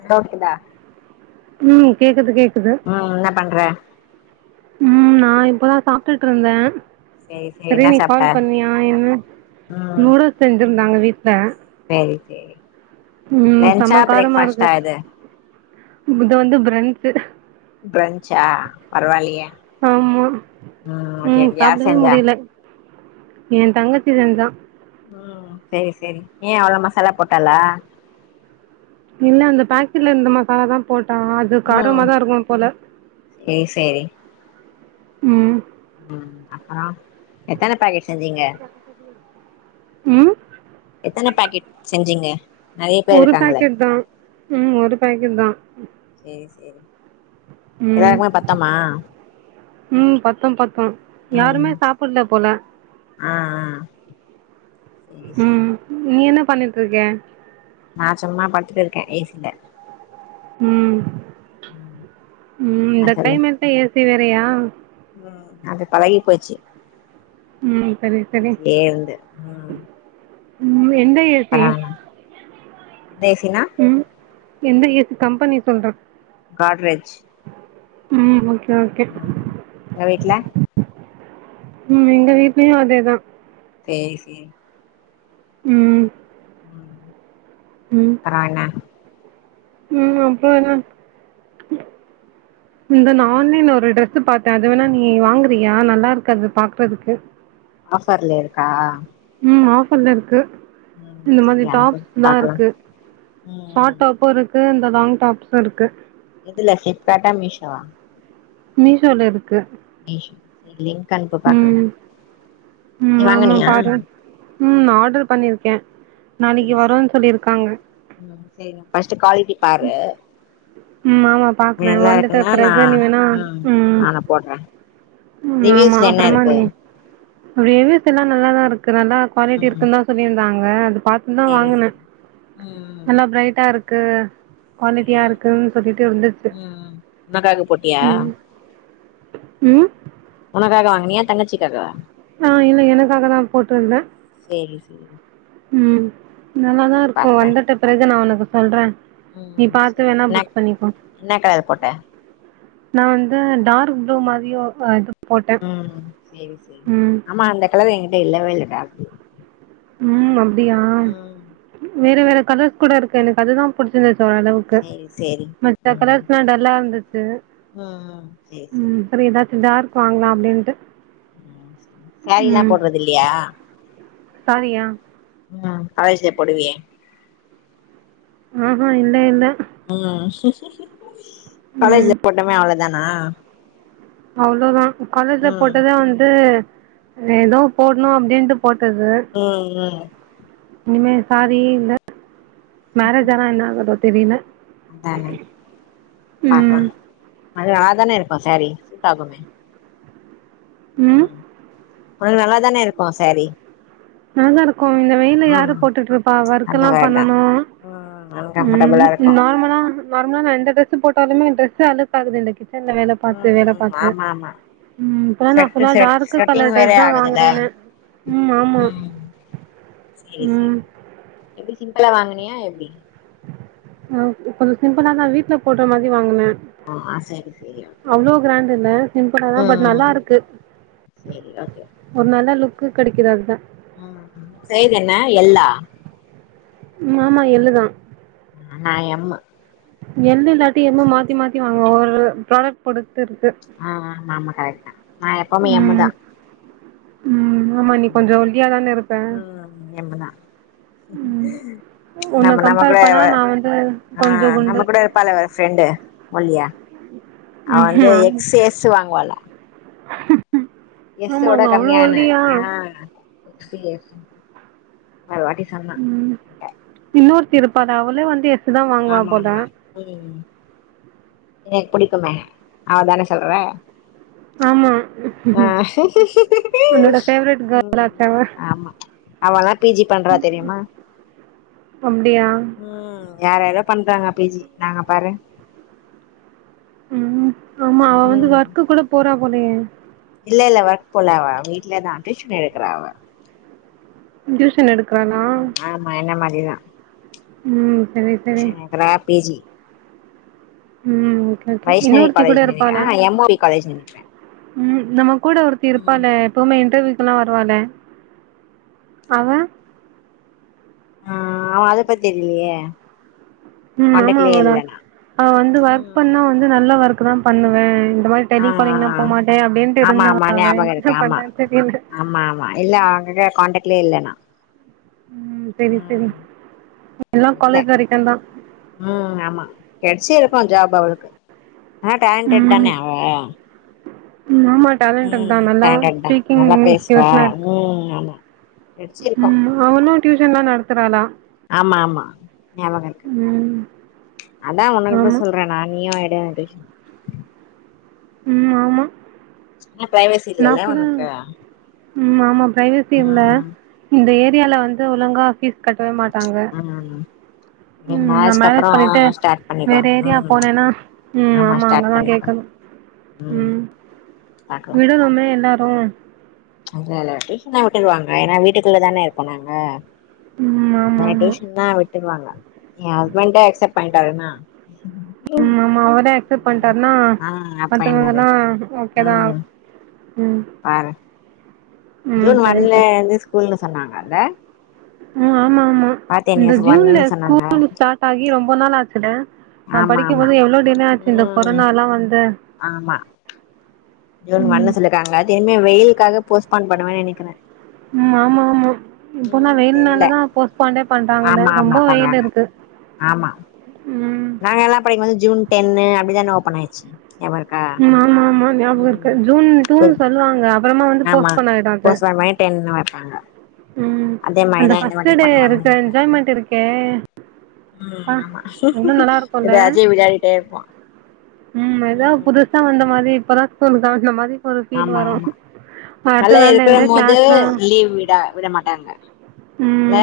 ஹலோக்குதா ம் கேக்குது கேக்குது ம் என்ன பண்ற ம் நா இப்பதா சாப்டுட்டு இருந்த சேரி சேரி சரி என்ன நீ சாப்ட்ட கால் பண்ணியா என்ன ம் நூடுல்ஸ் செஞ்சிருந்தாங்க வீட்ல சேரி சேரி ம் செம லன்ச்சா காரமா இருக்கு பிரேக்ஃபாஸ்ட்டா இது இத வந்து பிரன்ச்சி பிரன்ச்சா பரவாயில்லையே ஆமா ம் ஓகே உம் ஓகே யார் சாப்டவே செஞ்சா முடியல ஏ தங்கச்சி செஞ்சா ம் சேரி சேரி ஏ அவ்ள மசாலா போட்டாலா இல்ல அந்த பாக்கெட்ல இருந்த மசால தா போட்டா அது காரமா தா இருக்கு போல ஏ செரி ம் அப்பறா எத்தன பாக்கெட் செஞ்சீங்க ம் எத்தன பேக்கெட் செஞ்சீங்க நெறைய பேர் ஒரு இருக்காங்களே பேக்கெட் தா ம் ஒரு பேக்கெட் தா சேரி சேரி ம் எல்லாருக்குமே பத்தம்மா ம் பத்தும் பத்தும் ம் யாருமே சாப்புல்ல போல ஆ ஆ சேரி சேரி ம் நீ என்ன பண்ணிட்டு இருக்க நான் சும்மா படுத்துட்ருக்கேன் வ ஏ‌சி ல ம் ம் ம் இந்த கிளைமேட்ல ஏ சி வேறயா ம் அது பழகி போய்ச்சு உம் சரி சரி இருந்து ம் உம் எந்த ஏ சி பரவால எந்த ஏ சினா ம் எந்த ஏ சி கம்பெனி சொல்றேன் காட்ரேஜ் ம் ஓகே ஓகே ம் உங்க வீட்ல ம் எங்க வீட்லயும் அதேதான் சேரி சேரி ம் ம் அப்பறம் என்ன ம் அப்பறம் என்ன இந்த நான் ஆன்லைன்ல ஒரு டிரரெஸ்ஸு பாத்தேன் அது வேணா நீ வாங்குறியா நல்லாருக்கு அது பாக்குறதுக்கு ஆஃபர்ல இருக்கா ம் ஆஃபர்ல இருக்கு ம் இந்த மாதிரி சரி அனுப்பு டாப்ஸ் தா பாக்கலா இருக்கு ம் ம் ஷார்ட் டாப்பும் இருக்கு கு இந்த லாங் டாப்ஸும் இருக்கு இதுல பிளிப்கார்ட் அ மீஷோவா மீஷோல இருக்கு செரி லிங்க் அனுப்பு பாக்குற ம் நீ ம் ஆமா வாங்கனியா பாரு ம் ஆர்டர் பண்ணிருக்கே சரி நாளைக்கு சரி வருன்னு சொல்லிருக்காங்க ம் செரி ஃபஸ்ட் காலிட்டி பாரு ம் ஆமா பாக்குறே நல்லா வந்துட்ட இருக்குன்னா நா பிறகு நீ வேணா ம் நானு போட்றே ம் ஆமா ரிவ்யூஸ்ல என்ன அப்புறமா இருக்கு நீ வேலிஸ்லல்லாம் நல்லாதா இருக்கு நல்லா குவாலிட்டி ம் இருக்குன்னு தான் சொல்லியிருந்தாங்க அது பா இதா தான் சரி வாங்கின சரி ம் ம் நல்லா பிரைட்டா இருக்கு சேரி குவாலிட்டியா இருக்கு ஓகே சொல்லிட்டே வந்துருச்சு ம் உனக்காக போட்டியா ம் ம் உனக்காக வாங்கனியா தங்கச்சிக்காகவா ஆ இல்ல எனக்கா தா போட்டிருந்தேன் செரி ம் நல்லாதா இருக்கு பாக்குறே வந்துட்ட பிறகு நா உனக்கு சொல்றே நீ ம் பாத்து சேரி வேணா என்ன புக் பண்ணிக்கோ என்ன கலர் போட்ட நான் வந்து டார்க் ப்ளூ மாதிரி இருக்கோ உம் செரி செரி ஆமா அந்த கலர் எங்கிட்ட இல்லவே இல்ல‌ டார்க் ப்ளூ ம் அப்டியா ம் வேற வேற கலர்ஸ் கூட இருக்கு எனக்கு அதுதா புடிச்சிருந்த ச ஓரளவுக்கு கு சேரி சேரி மத்த ம் கலர்ஸ்லா டல்லா இருந்துச்சு ம் ம் சேரி சேரி உம் சரி ஏதாச்சு டார்க் வாங்கலா அப்டின்ட்டு உம் சேரிலா போட்றதில்லையா சாரியா ம் காலேஜ்லா போடுவேயே ஆ ஆ இல்ல இல்ல ம் ம். காலேஜ்ல போட்டோமே அவ்ளோதானா அவ்ளோதா காலேஜல ம் போட்டது வந்து எதோ போடணும் அப்டின்ட்டு போட்டது ம் ம் இனிமே சேரி இல்ல மேரேஜ் ஆனா என்ன ஆகுதோ தெரில ஆ [unintelligible] ப்க அது நல்லா தான இருக்கும் சாரீ சூட் ஆகுமே ம் உனக்கு நல்லாதான இருக்கும் சாரி நல்லாதா இருக்கோ இந்த வெயில யாரு ம் போட்டுட்டு இருப்பா ஒர்க் அந்த எல்லா மாரிதா பண்ணனு ம் ம் அன்கம்ஃபர்டபுளா இருக்கு நார்மலா நார்மலா நா எந்த டிரெஸ் போட்டாலுமே டிரெஸ் அழுக்கு ஆகுது கிச்சன் ல வேல பார்த்து வேல ம் பார்த்து ஆமா ஆமா ம் இப்லா நா செட்டு ஃபுல்லா செட் டார்க் செட்டிங் கலர் வேற ட்ரெஸ் தா ஆகுதுல்ல வாங்குறனே ம் ஆமா செரி செரி ம் எப்டி சிம்பிளா வாங்கனியா எப்டி ஆ கொஞ்ச சிம்பிளா தா வீட்டுல போடுற மாதிரி வாங்குன்ன ஆ ஆ செரி செரி அவ்ளோ கிராண்ட் இல்ல சிம்பல்லாதா பட் நல்லா இருக்கு செரி ஓகே ஒரு நல்ல லுக் கிடைக்குது அதுதா அ சைஸ் என்ன எல் லா ஆமா எள்ளுதா நா எம் எள்ளு இல்லாட்டி எமும் மாத்தி மாத்தி வாங்க ஒரு ப்புரொடக்ட் பொறுத்து இருக்கு ஆ ஆமா ஆமா கரெக்ட தா நா எப்பவுமே எம்முதா ம் ம் ஆமா நீ கொஞ்ச ஒலிய தான இருப்ப எம் தா உன்ன நம நம்மல்லா கம்பேர் பண்ணா கூட நா வந்து ஆ கொஞ்சோ குண்டு நம்ம கூட இருப்பால்லா ஃப்ரெண்டு ஒல்லியா அவ வந்து ம்ஹூம் ஆமா எக் எஸ் வாங்குவால எஸ்சோட ஆமாங்க அவ்ளோ கம்மியான ஒல்லியா ஆ எஸ் எஸ் ஒரு வாட்டி சொன்னா ம் என்ட்ட இன்னொருத்தி இருப்பாலே அவளே வந்து எஸ் தா வாங்குவா ஆமா போல ஆமா உ எனக்கு பிடிக்குமே அவ தான சொல்ற ஆமா ஆ உன்னோட ஃபேவரட் கேர்ள் ஆச்சே அவ ஆமா அவள்ளா பிஜி பண்றா தெரியுமா அப்டியா ம் யார் யாரோ பண்றாங்க பிஜி நாங்க பாரு ம் ஆமா அவ வந்து ம் ஒர்க்கு கூட போறா போலயே இல்ல இல்ல ஒர்க் போல அவ வீட்ல தா டியூஷன் எடுக்குறா அவ டியூஷன் எடு ம் ஆமா என்ன மாதிரிதா ம் [unintelligible] டியூஷன் எடுக்குறா பிஜி ம் ஓகே ஓகே இன்னோ ஒருத்தி கூட காலேஜ் நெனைக்கிறே இருப்பாலே ஆ எம் ஓ பி காலேஜ் நெனைக்கிறே ம் நம்ம கூட ஒருத்தி ம் இருப்பாலே எப்பவுமே இன்டர்வியூக்கெல்லா வருவாள்ளே அவ ஆ அவ அத பத்தி தெரிலயே ம் ஆமா அவ அவ வந்து ஒர்க் பண்ணா வந்து நல்ல ஒர்க் தா பண்ணுவ இந்த மாதிரி ஆ டெலிகாலிங்லா ஆ போமாட்ட அப்டின்ட்டு ஆமா இருந்தா ஆமா அவ ஞாபக என்ன இருக்கு ஆமா பண்றான்னு தெரில ஆமா ஆமா இல்ல அவங்க கான்டெக்ட்லயே இல்லண்ணா சேரி சேரி எல்லா இல்ல காலேஜ் வரைக்கும் தா ம் ஆமா கெடச்சி இருக்கும் ஜாப் அவளுக்கு ஏனா டேலண்ட்டட் ம். தானே அவெ ஆமா டேலண்டட் தா நல்லா டேலண்டட் தா ஸ்பீக்கிங் நல்லா பேசுவா ஸ்கில்ஸ் ல்லாம் இ ம் ஆமா கெடச்சிருக்கு ம் அவளும் டியூஷன்லாம் நடத்துறாளா ஆமா ஆமா ஞாபகம் இருக்கு ம். அதான் உன்னுட்ட ஆமா. சொல்றேன் நா நீயும் எடுன்னு ம் ஆமா ஆனா பிரைவசி நான் இல்லல்ல கூட உனக்கு ம் ஆமா ப்ரைவேசி இல்ல ம் இந்த ஏரியால வந்து ஒழுங்கா ஃபீஸ் கட்டவே மாட்டாங்க ம் நீ ம் நா மேரேஜ்க்கு மேரேஜ் அப்புறோ பண்ணிட்டு ஸ்டார்ட் பண்ணிக்கோ வேற ஏரியா ம் போனேன்னா ம் ஆமா ஸ்டார்ட் அங்கதா பண்ணிப்போ கேக்கணும் ம் விடனுமே எல்லாரும் அ இல்ல டீஷன்னா விட்டுருவாங்க ஏன்னா வீட்டுக்குள்ள தானே இருக்கோம் நாங்க ம் ஆமா அத ஆமா டியூஷன்னா விட்டுருவாங்க என் ஹஸ்பண்ட அக்சப்ட் பண்ணிட்டாருன்னா ம் ஆமா அவரே அக்செப்ட் பண்ணிட்டாருனா ஆ அப்ப என்னது மத்தவங்களா ஓகேதான் ம் ம் பாரு ம் ஜூன் சரி ஒன்ல சரி இருந்து ஸ்கூல்ன்னு சொன்னாங்க அல்ல ம் ஆமா ஆமா இந்த நியூஸ் ஜூன்ல ஒன்னுன்னு சொன்னாங்க ஸ்கூல் ஸ்டார்ட் ஆகி ரொம்ப நாள் ஆச்சுலே நம்ப ஆமா ஆமா படிக்கும்போது எவ்ளோ டிலே ஆச்சு இந்த ம் கொரோனால்லா வந்து ஆமா ஜூன் ஒண்ணு ம் சொல்லுக்காங்க திரும்பியு வெயிலுக்காக போஸ்ட்பன் பண்ணுவன்னு நெனைக்கிறேன் ம் ஆமா ஆமா இப்போனா தெரில வெயில்னாலதா போஸ்ட்பாண்டே பண்றாங்கள ஆமா ரொம்ப ஆமா வெயில் பண்ணாங்க இருக்கு ஆமா ம் நாங்க எல்லாம் படிக்கும்து ஜூன் டென்ன அப்டிதான ஓப்பன் ஆச்சு எவருக ம் ஆமா ஆமா ஞாபகம் இருக்கு ஜூன் ட்உன்னு சொல்லுவாங்க அப்பறமா வந்து போஸ்ட் பாண்ட் ஆயிடுன் அது தென்ன வப்பாங்க ம் அந்த ஃபர்ஸ்ட் டே பண்ணுவாங்கன்னு இருக்க நெனைக்கிறே என்ஜாய்மென்ட் இருக்கே ம் அப்பா ஆமா எவ்ளோ நல்லா இருக்கும்ல எதாச்சி வெளாடிட்டே இருப்போ ம் எதோ புதுசா வந்த மாரி இப்பதா ஸ்கூல் தொறக்குற மாரி ஆமா ஆமா மழ நாள்ல இருக்குற இருந்து போது கிளாஸ்லாம் லீவ் விடா விட மாட்டாங்க ல ம்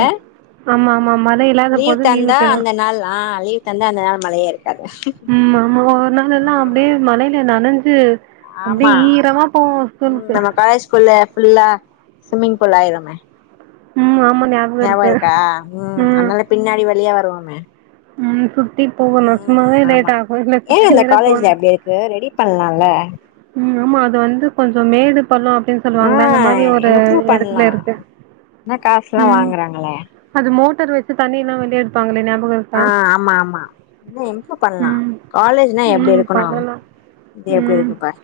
ஆமா ஆமா ஆமா மழ லீவ் தந்தா அந்த நாள் அன் லீவ் தந்தா அந்த நாள் மழையே இருக்காது ம் ஆமா ஒரு நாள் எல்லா அப்டியே மழையில நனஞ்சி ஆமா ம் நம்ம பாய்ஸ் ஸ்கூல்ல ஃபுல்லா ஸ்விம்மிங் பூல் ஆயிருமே ம் ஆமா ஞா ஞாபக இருக்கா ம் நாங்கல்ல பின்னாடி வழியா வருவோமே ம் சுத்தி போகணும் ம் சும்மாவே ஆமா லேட் ஆகும் இதுல ஏ சுத்தி அந்த வேற காலேஜ்ல போணும் அப்டி இருக்கு ரெடி பண்லால ம் ஆமா அது வந்து கொஞ்சம் மேடு பள்ளம் பேர் ஆ சொல்லுவாங்கள அந்த மாரி ஒரு இம்ப்ரூவ் எடத்துல பண்லா இருக்கு ஆனா காசுல்லா ம் வாங்குறாங்களே அது மோட்டர் வச்சு தண்ணி எல்லா வெளிய எடுப்பாங்கலே ஞாபக இருக்கா ஆன் ஆமா ஆமா இவே எங்க பண்ணா ம் காலேஜ்னா எப்டி ம் இருக்கணும் பண்ணலா இது எப்டி ம் இருக்கு பார்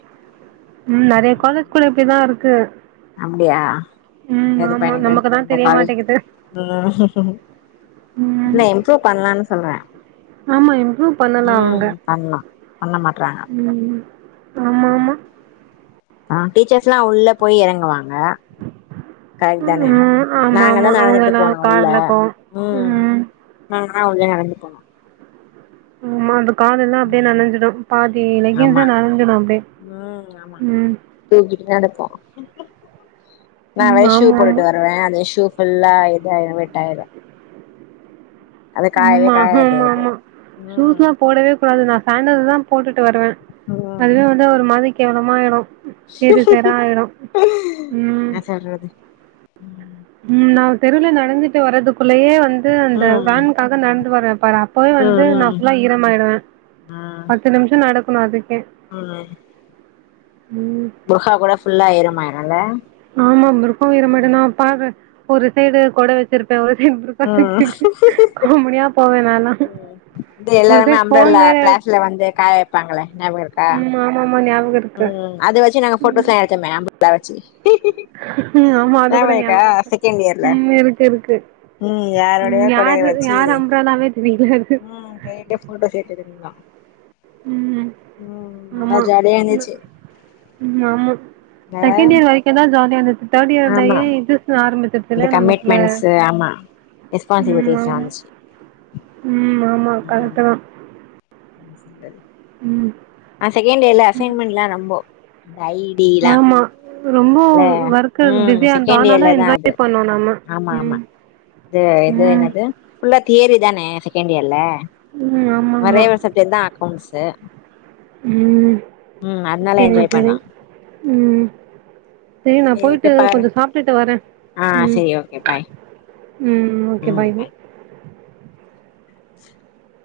ம் நெறைய காலேஜ்குள்ள இப்டிதா இருக்கு அப்டியா ம் எது ஆமா பையனுக்கு நமக்குதா இந்த தெரிய காலேஜ் மாட்டேங்குது இல்ல ம் இம்ப்ரூவ் பண்லான் சொல்றே ஆமா இம்ப்ரூவ் பண்ணலா அவுங்க ம் பண்லா பண்ண மாட்றாங்க ம் ஆமா ஆமா ஆ டீச்சர்ஸ்ல்லா உள்ள போய் எறங்குவாங்க கரெக்ட் தானே ம் ஆமா நாங்க தா ஆமா நடந்துட்டு அவங்கல்லா போனோ உள்ள கார்ல போவோ ம் நாமதா உள்ள நடந்து போணு சும்மா அந்த கால் எல்லா அப்டியே ம் நனைஞ்சிடு பாதி லெகின்ஸ்சு ஆமா நனைஞ்சிடு அப்டியே ம் ஆமா ம் தூக்கிட்டு நடப்போ நா ம் வேற ஷூ ஆமா ஆமா போட்டுட்டு வருவே அதே ஷூ ஃபுல்லா இதா வெட் ஆயிடு ம் ஆஹா காயாது ம் அது ஆமா ம் ஷூஸ்லா போடவே அது நா சன்டல்தா போட்டுட்டு வருவே ம் அதுவே வந்து ஒரு மாதி கேவலமா ஆயிடு சேரு சேரா ஆயிடு ம் என்ன சொல்றது ம் நா ஒரு தெருவ்ல நடந்துட்டு வர்றதுக்குள்ளேயே வந்து அந்த ம் வேன் காக நடந்து வர்ரே பாரு அப்பவே வந்து நா ம் ம் ஃபுல்லா ஈரமாயிடுவே பத் பத்து நிமிஷோ நடக்கணு அதுக்கே ஆ ம் புர்ஹா கூட ஃபுல்லா ஈரம் ஆயிரு இல்ல ஆமா புர்ஹாவு ஈரமாயிடு நா பாகே ஒரு சைடு கொட வச் சிருப்பே ம் ம் [unintelligible] காமெடியா போவே நால்லா இங்க எல்லாருமே அம்ப்ரல்லா கிளாஸ்ல வந்து காய வப்பாங்களே ஞாபகோ இருக்கா ஆமா ஞாபகோ இருக்கு ம் அது வச்சு நாங்க போட்டோஸ்ல்லா எடுத்தோமே அம்பர்லா வச்சி ம் ஆமா அது கூட ஞாபகோ இருக்கு செகண்ட் இயர்ல ம் இருக்கு இருக்கு ம் ம் யாரோடயோ கொடைய யாரு வச்சு யார் அம்பரல்லாவே தெரில ம் ஹே ஹே போட்டோஸ் எட்துகிறீங்ளா ம். ம் நல்லா ஆமா. ஜாலியா இருந்துச்சு ம் ஆமா ஆ செகண்ட் இயர் வரைக்கு தா ஜாலியா இருந்துச்சு தேர்ட் ஆமா இயர்லயே இதுசு ஆரம்பிச் இந்த ல நமக்குள்ள கமிட்மெண்ட்ஸு ஆமா ம் ரெஸ்பான்சிபிலிட்டிஸ்லா ஆமா வந்துச்சு ம் ஆமா கரெக்டுதா ம் சரி ம் ஆ செகண்ட் இயர்ல அசைன்மெண்ட்ல்லா ரொம்போ டயி டீலா ஆமா ரொம்ப ல ஒர்க்கு ம் பிஸியா இருந்தோ செகண்ட் ஆனாலு இயர்ல தா அது என்ஜாய் பண்ணோ நம்ம ஆமா ஆமா ம் து இது ம் என்னது ஃபுல்லா தியைரி தான செகண்ட் இயர்ல ம் ஆமா ஒரே ஆமா ஒரு சப்ஜெக்ட் தா அக்கௌண்ட்ஸு ம் ம் அதனால செரி என்ஜாய் செரி பண்ணோ ம் செயி நா சரி போய்ட்டு ஓகே பாரு கொஞ்சோ சாப்ட்டுட்டு வரே ஆ ம் சரி ஓகே பாய் ம் ஓகே பாய் [inaudible]